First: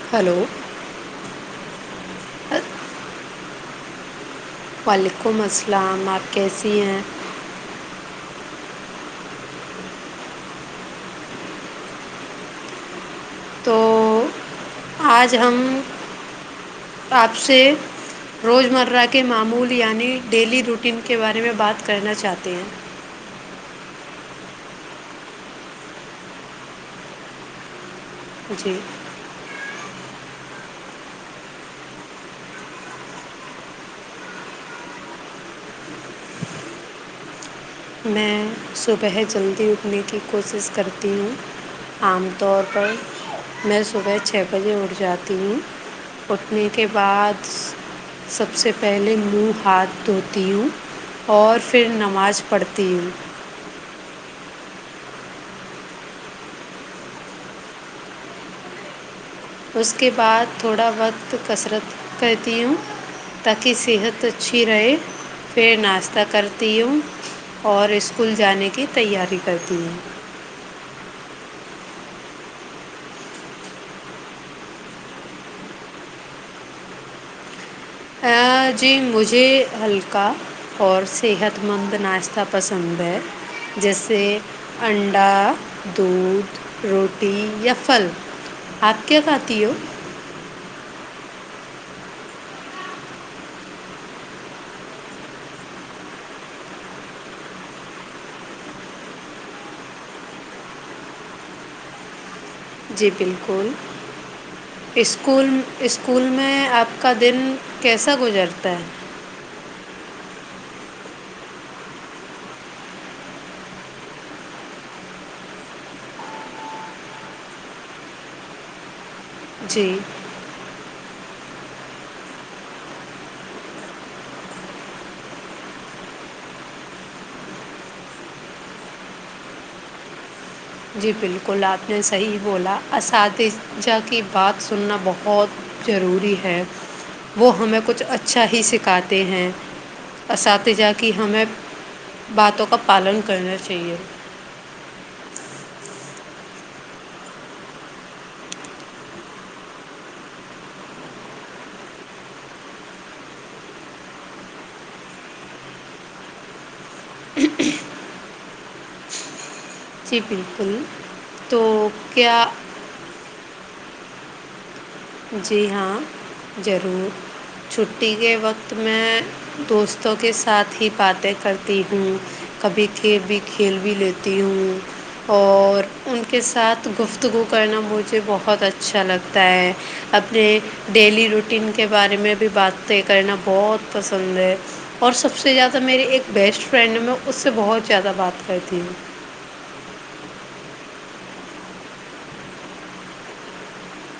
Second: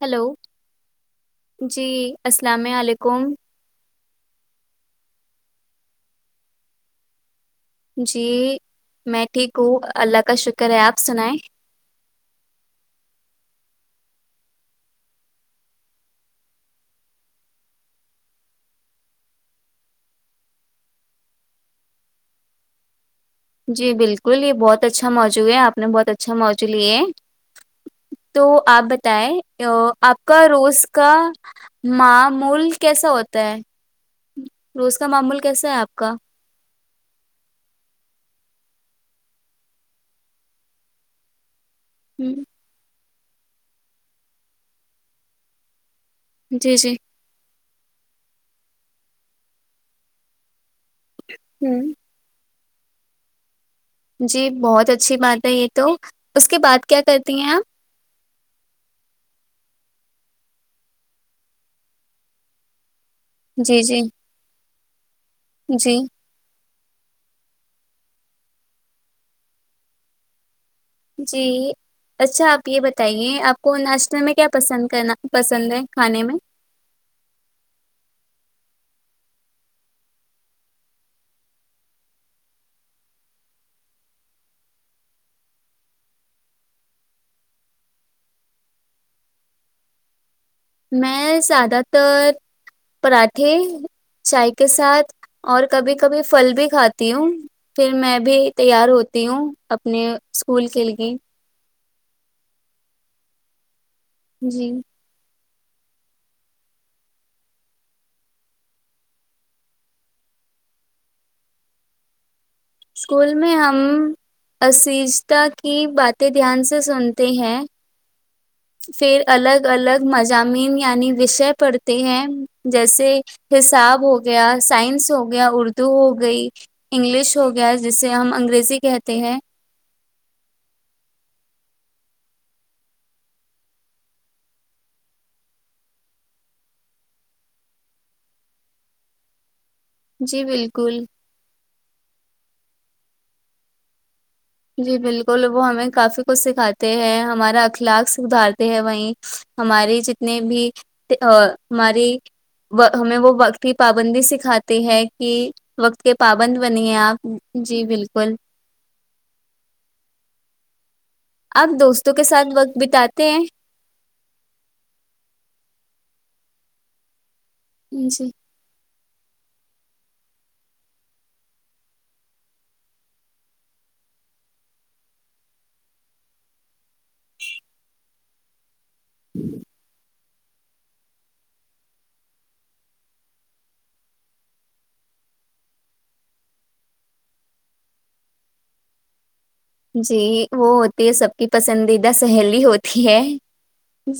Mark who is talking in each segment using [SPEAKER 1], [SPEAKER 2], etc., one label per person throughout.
[SPEAKER 1] Hello
[SPEAKER 2] hello
[SPEAKER 1] جی السلام علیکم
[SPEAKER 2] وعلیکم السلام آپ کیسی ہیں
[SPEAKER 1] جی میں ٹھیک ہوں اللہ کا شکر ہے آپ سنائیں
[SPEAKER 2] تو آج ہم آپ سے روزمرہ کے معمول یعنی ڈیلی روٹین کے بارے میں بات کرنا چاہتے ہیں
[SPEAKER 1] جی بالکل یہ بہت اچھا موضوع ہے آپ نے بہت اچھا موضوع لیے ہے تو
[SPEAKER 2] جی
[SPEAKER 1] آپ بتائیں آپ آپ کا روز کا معمول کیسا ہوتا ہے روز کا معمول کیسا ہے آپ کا
[SPEAKER 2] میں صبح جلدی اٹھنے کی کوشش کرتی ہوں عام
[SPEAKER 1] ہم،
[SPEAKER 2] طور پر میں صبح چھ بجے اٹھ جاتی ہوں اٹھنے
[SPEAKER 1] جی
[SPEAKER 2] کے
[SPEAKER 1] جی
[SPEAKER 2] بعد سب سے پہلے مروہ ہاتھ دھوتی ہوں اور
[SPEAKER 1] ہ
[SPEAKER 2] پھر نماز پڑتے تین
[SPEAKER 1] جی بہت اچھی بات ہے یہ تو اس کے بعد کیا کرتی ہیں آپ
[SPEAKER 2] اس کے بعد تھوڑا وقت کسرت کرتی ہوں تاکہ
[SPEAKER 1] جی جی
[SPEAKER 2] صحت اچھی رہے پھر
[SPEAKER 1] جی
[SPEAKER 2] ناشتہ کر تی ہوں اور اسکول جانے کی تیاری کرتی ہوں
[SPEAKER 1] جی اچھا آپ یہ بتائیے آپ کو ناشتے میں کیا پسند کرنا پسند ہے کھانے میں
[SPEAKER 2] ہ جی مجھے ہلکا اور صحت مند ناشتہ پسند ہے جیسے انڈا دودھ روٹی یا پھل آپ کیا کھاتی ہو
[SPEAKER 1] میں زیادہ تر پراٹھے چائے کے ساتھ اور کبھی کبھی پھل بھی کھاتی ہوں پھر میں بھی تیار ہوتی ہوں اپنے اسکول کے لیگ
[SPEAKER 2] جی بالکل
[SPEAKER 1] جی
[SPEAKER 2] اسکو اسکول میں آپ کا دن کیسا گزرتا ہے
[SPEAKER 1] اسکول میں ہم اجتا کی باتیں دھیان سے سنتے ہیں فھر الگ
[SPEAKER 2] جی
[SPEAKER 1] الگ مضامین یعنی وشے پڑ ہیں جیسے حساب ہو گیا سائنس ہو گیا اردو ہو گئی انگلش ہو گیا جسے ہم انگریزی کہتے ہیں
[SPEAKER 2] جی بالکل آپ نے صحیح بولا اساتذہ کی بات سننا بہت ضروری ہے وہ ہمیں کچھ اچھا ہی سکھاتے ہیں
[SPEAKER 1] جی
[SPEAKER 2] اساتذہ
[SPEAKER 1] بالکل
[SPEAKER 2] کہ ہمیں باتوں کا پالن کرنا چاہیے
[SPEAKER 1] جی بالکل وہ ہمیں کافی کچھ سکھاتے ہیں ہمارا اخلاق سدھارتے ہیں وہیں ہماری جتنی بھی ہماری ہمیں وہ وقت کی پابندی سکھاتی ہے کہ وقت کے پابند نی آپ جی بالکل
[SPEAKER 2] جی بالکل تو
[SPEAKER 1] آپ دوستوں کے
[SPEAKER 2] کیا
[SPEAKER 1] ساتھ وقت بتاتے ہیں
[SPEAKER 2] جی ہاں ضرور [inaudible]
[SPEAKER 1] ہیں
[SPEAKER 2] چھٹی
[SPEAKER 1] جی
[SPEAKER 2] کے وقت [inaudible] میں دوستوں کے ساتھ ہی باتیں کرتی ہوں کبھی کھی بھی کھیل بھی لیتی ہوں اور ان کے ساتھ گفتگو کرنا بہت یہ بہت اچھا اچھا لگتا ہے اپنے ڈیلی روٹین کے بارے میں بھی باتیں کرنا بہت پسند ہے اور سب سے زیادہ میری ایک بیسٹ فرینڈ ہے میں اس سے بہت زیادہ بات کرتی ہوں
[SPEAKER 1] جی وہ ہوتی ہے سب کی پسندیدہ سہیلی ہوتی ہے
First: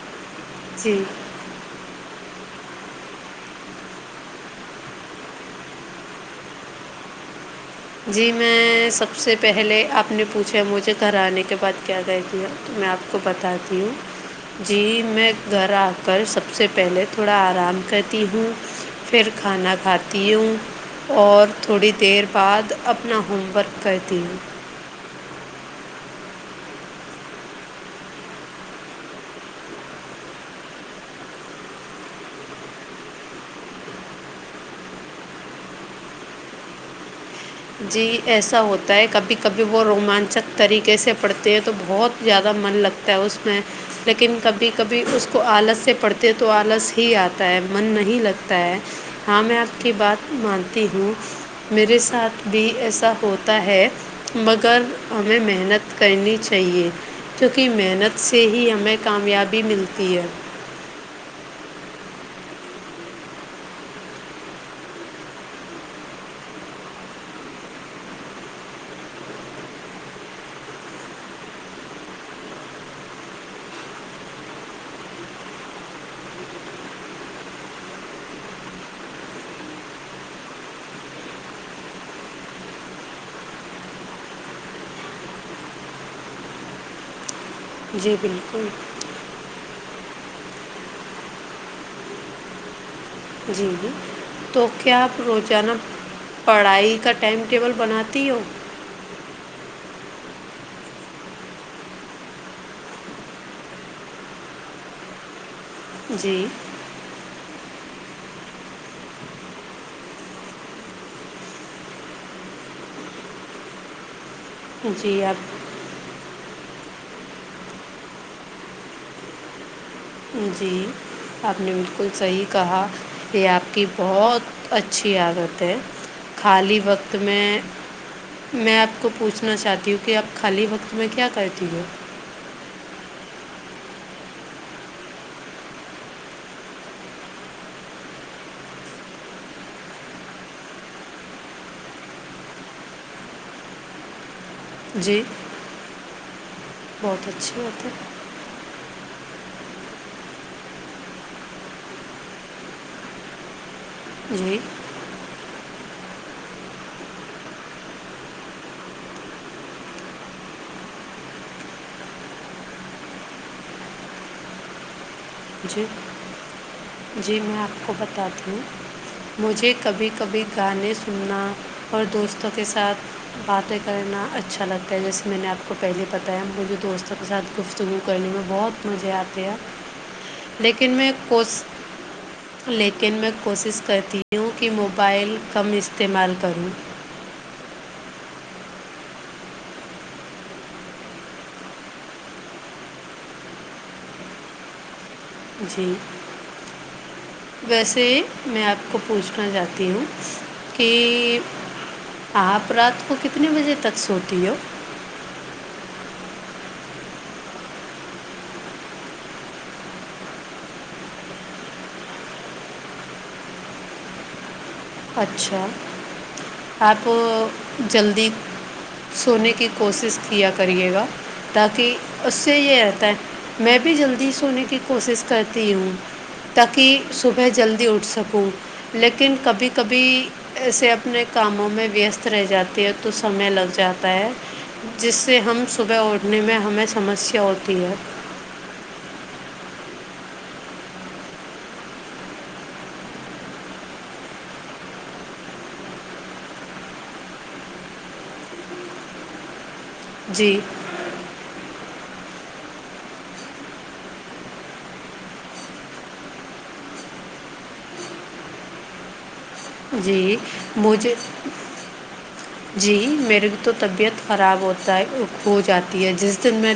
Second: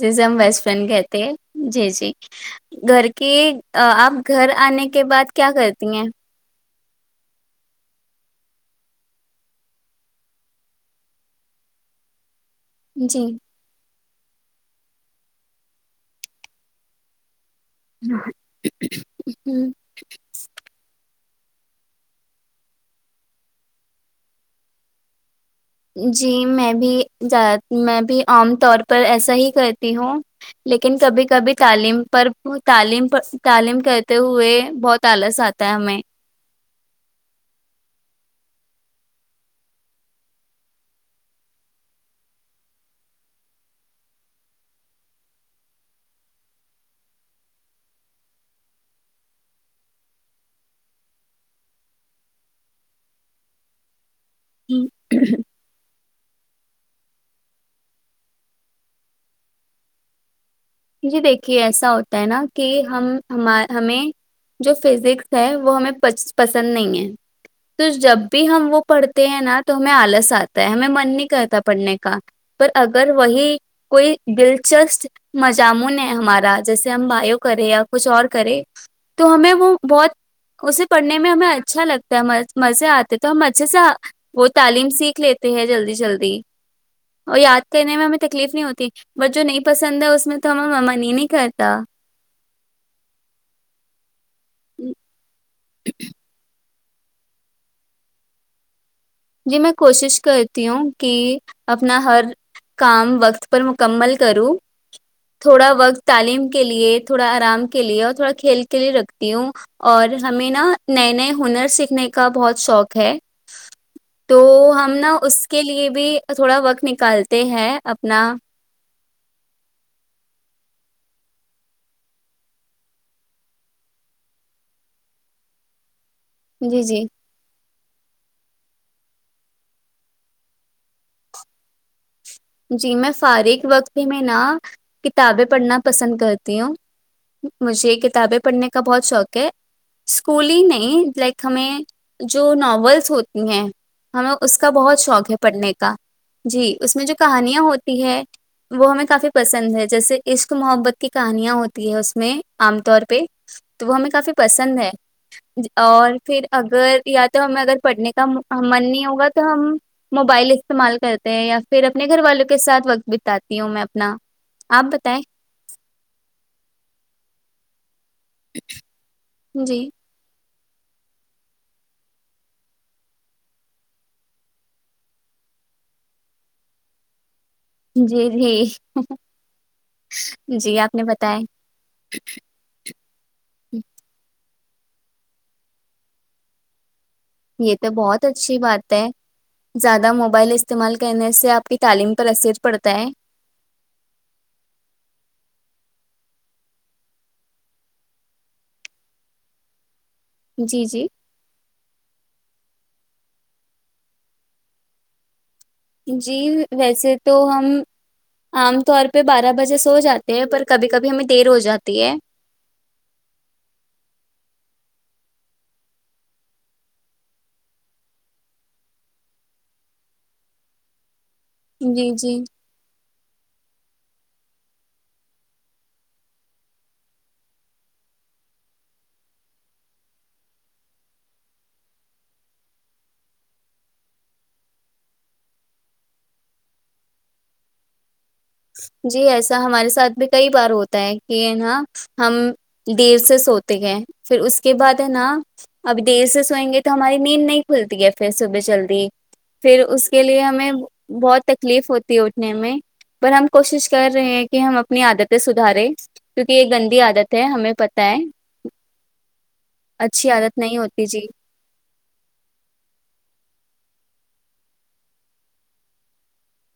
[SPEAKER 1] جزم ویسے
[SPEAKER 2] جی
[SPEAKER 1] کہتے ہیں جی جی گھر کی آپ گھر آنے کے بعد کیا کرتی ہیں
[SPEAKER 2] جی میں سب سے پہلے آپ نے پوچھا مجھے گھر آنے کے بعد کیا کہ دیا تو میں آپ کو
[SPEAKER 1] جی
[SPEAKER 2] بتاتی ہوں جی میں گھر آ کر سب سے پہلے تھوڑا آرام کرتی ہوں پھر
[SPEAKER 1] ہ
[SPEAKER 2] کھانا کھاتی ہوں اور تھوڑی دیر بعد اپنا ہوم ورک کرتی ہوں
[SPEAKER 1] جی میں بھی میں بھی عام طور پر ایسا ہی کرتی ہوں لیکن کبھی کبھی تعلیم پر تعلیم تعلیم کرتے ہوئے بہت آلس آتا ہے ہمیں
[SPEAKER 2] جی ایسا ہوتا ہے کبھی کبھی وہ رومانچک طریقے سے پڑھتے ہیں تو بہت زیادہ من لگتا ہے اس میں لیکن کبھی کبھی اس کو آلس سے پڑھتے ہیں تو آلس ہی آتا ہے من نہیں لگتا ہے ہاں میں آپ کی بات مانتی ہوں میرے ساتھ بھی ایسا ہوتا ہے مگر ہمیں محنت کرنی چاہیے کیونکہ محنت سے ہی ہمیں کامیابی ملتی ہے
[SPEAKER 1] جی دیکھیے ایسا ہوتا ہے نا کہ ہم ہمیں جو فزکس ہے وہ ہمیں پسند نہیں ہے تو جب بھی ہم وہ پڑھتے ہیں نا تو ہمیں آلس آتا ہے ہمیں من نہیں کرتا پڑھنے کا پر اگر وہی کوئی دلچسپ مضامن ہے ہمارا جیسے ہم بائیو کرے یا کچھ اور کرے تو ہمیں وہ بہت اسے پڑھنے میں ہمیں اچھا لگتا ہے مزے آتے تو ہم اچھے سے وہ تعلیم سیکھ لیتے ہیں جلدی جلدی اور یا کہنے میں
[SPEAKER 2] جی
[SPEAKER 1] ہمیں تکلیف نہیں
[SPEAKER 2] بالکل
[SPEAKER 1] ہوتی بس جو نہیں پسند ہے میں تو ہم مم نہیں ہی نہیں کرتا
[SPEAKER 2] جی جی تو کیا روزانہ پڑھائی کا ٹائم ٹیبل بناتی ہو
[SPEAKER 1] جی میں کوشش کرتی ہوں کہ اپنا ہر کام وقت پر مکمل کروں تھوڑا وقت تعلیم
[SPEAKER 2] جی
[SPEAKER 1] کے لیے تھوڑا آرام کے لیے اور تھوڑا کھیل کے لیے رکھتی ہوں اور ہمیں نا نئے نئے ہنر سیکھنے کا بہت شوق ہے تو ہم
[SPEAKER 2] جی
[SPEAKER 1] نا اس کے
[SPEAKER 2] آپ
[SPEAKER 1] لیے بھی تھوڑا وقت نک کلتے ہے اپنا
[SPEAKER 2] جی آپ نے بالکل صحیح کہا یہ آپ کی بہت اچھی عادت ہے خالی
[SPEAKER 1] جی جی
[SPEAKER 2] وقت میں میں آپ کو پوچھنا چاہتی ہوں کہ آپ خالی وقت میں کیا کہتی ہو؟
[SPEAKER 1] جی میں فارغ وقت میں نا کتابیں پڑھنا پسند کرتی ہوں مجھے کتابیں پڑھنے کا بہت شوق ہے اسکول ہی نہیں لائک ہمیں جو ناولس ہوتی ہیں ہمیں اس کا بہت
[SPEAKER 2] جی
[SPEAKER 1] شوق ہے پڑھنے کا جی اس میں جو
[SPEAKER 2] بہت اچھی
[SPEAKER 1] کہانیاں
[SPEAKER 2] بات
[SPEAKER 1] ہوتی ہے وہ ہمیں کافی پسند ہے جیسے عشق محبت کی کہانیاں ہوتی ہے اس میں عام طور پہ تو وہ ہمیں کافی
[SPEAKER 2] جی
[SPEAKER 1] پسند ہے اور پھر اگر یا تو ہمیں اگر پڑھنے کا من نہیں ہوگا تو ہم موبائل استعمال کرتے ہیں یا پھر اپنے گھر والوں کے ساتھ وقت بتاتی ہوں میں اپنا آپ بتائیں
[SPEAKER 2] جی جی میں آپ کو بتا مجھے
[SPEAKER 1] جی
[SPEAKER 2] کبھی کبھی گانے سننا اور دوستوں کے ساتھ باتیں کرنا اچھا لگتا ہے جیسے میں نے آپ کو پہلے پتا ہے مجھے دوستوں کے ساتھ گفتگو کرنے
[SPEAKER 1] جی
[SPEAKER 2] میں
[SPEAKER 1] جی
[SPEAKER 2] بہت مزے آتے ہیں
[SPEAKER 1] جی
[SPEAKER 2] لیکن
[SPEAKER 1] آپ نے
[SPEAKER 2] میں
[SPEAKER 1] بتایا
[SPEAKER 2] لیکن میں کوشش کرتی ہوں وں کہ موبائل کم استعمال کرو
[SPEAKER 1] یہ تو بہت اچھی بات ہے زیادہ موبائل استعمال کرنے سے آپ کی تعلیم پر اثر پڑتا ہے
[SPEAKER 2] جی ویسے میں آپ کو پوچھنا چاہتی ہوں
[SPEAKER 1] جی
[SPEAKER 2] کہ
[SPEAKER 1] جی
[SPEAKER 2] آپ رات کو کتنے بجے تک سوتی ہو
[SPEAKER 1] جی ویسے تو ہم عام طور پہ بارہ بجے سو جاتے ہیں پر کبھی کبھی ہمیں دیر ہو جاتی ہے
[SPEAKER 2] اچھا آپ جلدی سونے کی کوشش کیا کریے گا تاک
[SPEAKER 1] جی جی
[SPEAKER 2] اسے ہییرتا ہے میں بھی جلدی سونے کی کوشش کرتی ہوں تاکہ صبح جلدی اٹھ سکوں لیکن کبھی کبھی ایسے اپنے کاموں میں ویست رہ جاتی ہے تو سمے لگ جاتا ہے جس سے ہم صبح اٹھنے میں ہمیں سمسیا ہوتی ہے
[SPEAKER 1] جی ایسا ہمارے ساتھ بھی کئی بار ہوتا ہے کہ نا ہم دیر سے سوتے ہیں پھر اس کے بعد ہے نا ابھی دیر سے سوئیں گے تو ہماری نیند نہیں کھلتی ہے پھر صبح جلدی پھر اس کے لیے
[SPEAKER 2] جی
[SPEAKER 1] ہمیں بہت تکلیف ہوتی ہے نی میں پر ہم کوشش کر رہے ہیں کہ ہم اپنی عادتیں سدھارے کیونک یہ گندی عادت ہے ہمیں پت ہے اچھی
[SPEAKER 2] جی
[SPEAKER 1] عادت نہیں ہوتی
[SPEAKER 2] مجھے
[SPEAKER 1] جی
[SPEAKER 2] جی میرے تو طبیعت خراب ہوتا ہے ہو جاتی ہے جس دن میں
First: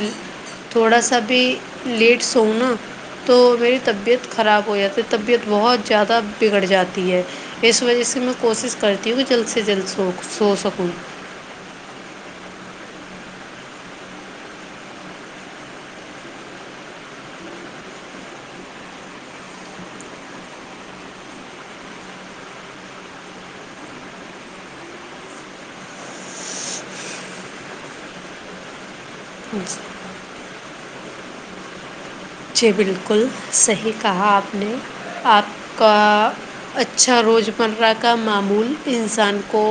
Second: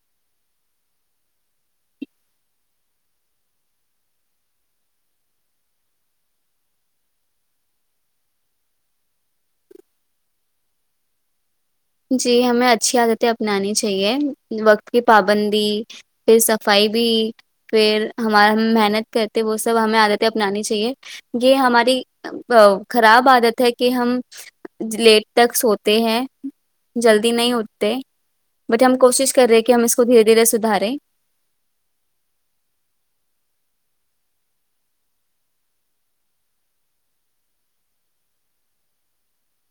[SPEAKER 2] تھوڑا سا بھی لیٹ سوؤوں نا تو میری طبیعت خراب ہو جاتی ہے طبیعت بہت زیادہ بگڑ جاتی ہے [unintelligible]
[SPEAKER 1] جی ہمیں اچھی عادتیں اپنانی چاہیے وقت کی پابندی پھر صفائی بھی پھر ہمار ہم محنت کرتے وہ سب ہمیں عادتیں اپنانی چاہیے یہ ہماری خراب عادت ہے کہ ہم لیٹ تک سوتے ہیں جلدی نہیں اٹتے بٹ ہم کوشش کرے ہیں ہم اس کو دھیے دھیرے سدھارے
[SPEAKER 2] جی بالکل صحیح کہا آپ نے آپ کا اچھا روزمرہ کا معمول انسان کو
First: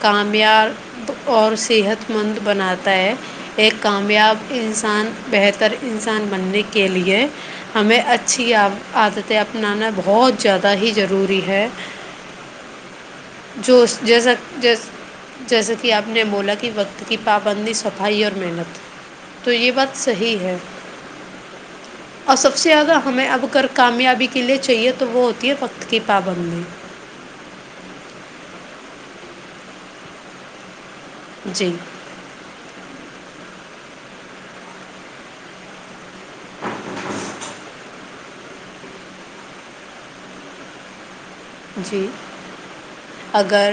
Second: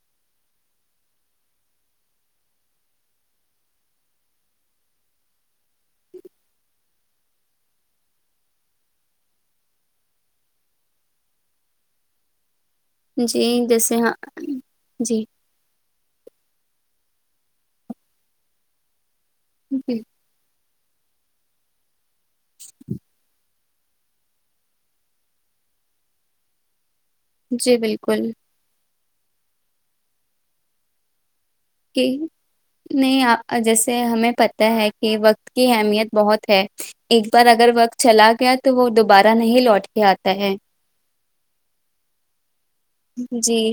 [SPEAKER 2] کامیاب اور صحت مند بناتا ہے ایک کامیاب انسان بہتر انسان بننے کی کے لیے ہمیں اچھی عادتیں اپنانا بہت زیادہ ہی ضروری ہے
[SPEAKER 1] جی
[SPEAKER 2] جو
[SPEAKER 1] جیسے ہاں
[SPEAKER 2] جیسا
[SPEAKER 1] جی
[SPEAKER 2] جیسا کہ آپ نے بولا کہ وقت حت کی پابندی صفائی اور محنت تو یہ بات
[SPEAKER 1] بل-
[SPEAKER 2] صحی ہے اور سب سے زیادہ ہمیں اب کر کامیابی کے لیے چاہیے تو وہ ہوتی ہے وقت کی پابندی
[SPEAKER 1] جی بالکل
[SPEAKER 2] جی
[SPEAKER 1] کہ نہیں جیسے ہمیں پت ہے کہ وقت کی اہمیت بہت ہے ایک بار اگر وقت چلا گیا تو وہ دوبارہ نہیں لوٹ کے آتا ہے
[SPEAKER 2] جی
[SPEAKER 1] جی
[SPEAKER 2] اگر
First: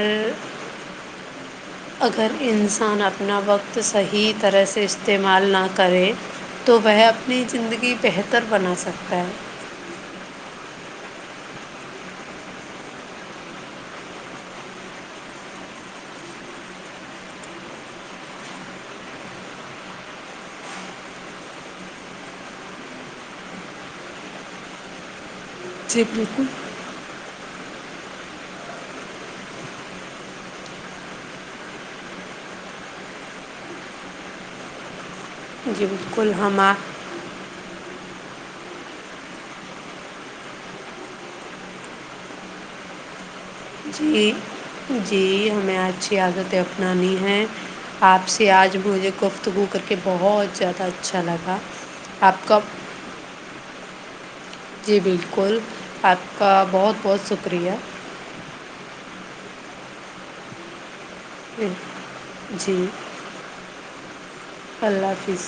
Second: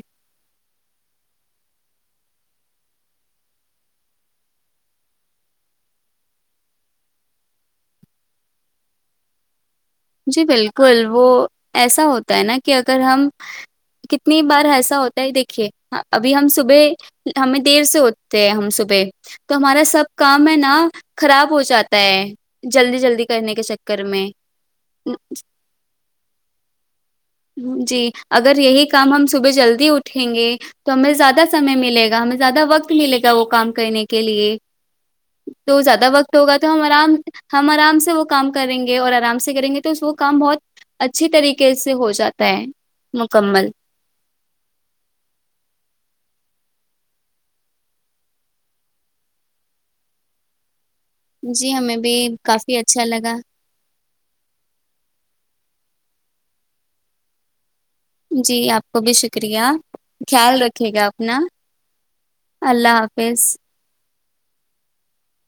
[SPEAKER 2] اگر انسان اپنا وقت صحیح طرح سے استعمال نہ کرے تو وہ اپنی زندگی بہتر بنا سکتا ہے
[SPEAKER 1] جی بالکل وہ ایسا ہوتا ہے نا کہ اگر ہم کتنی بار ایسا ہوتا ہے دیکھیے ابھی ہم صبح ہمیں دیر سے ہوتے ہیں ہم صبح تو ہمارا سب کام ہے نا خراب ہو جاتا ہے جلدی جلدی کرنے کے چکر میں نہ
[SPEAKER 2] جی بالکل
[SPEAKER 1] جی اگر یہی کام ہم صبح جلدی اٹھیں گے تو ہمیں زیادہ سمے ملے گا ہمیں زیادہ وقت ملے گا وہ کام کرنے کے لیے تو
[SPEAKER 2] جی
[SPEAKER 1] زیادہ
[SPEAKER 2] بالکل
[SPEAKER 1] وقت ہوگا تو
[SPEAKER 2] ہما
[SPEAKER 1] ہم آرام ہم آرام سے وہ کام کریں گے اور آرام سے کریں گے تو وہ کام بہت اچھی طریقے سے ہو جاتا ہے مط
[SPEAKER 2] جی جی ہمیں اچھی عادت ہے اپنانی ہے آپ سے آج مجھے گفت ہو کر کے بہت زیادہ اچھا لگا
[SPEAKER 1] جی ہمیں بھی
[SPEAKER 2] آپ کا
[SPEAKER 1] کافی اچھا لگا
[SPEAKER 2] جی بالکل آپ کا بہت بہت شکریہ
[SPEAKER 1] جی آپ کو بھی شکریہ خیال رکھے گا آپ
[SPEAKER 2] جی
[SPEAKER 1] اللہ حافظ
[SPEAKER 2] اللہ حافظ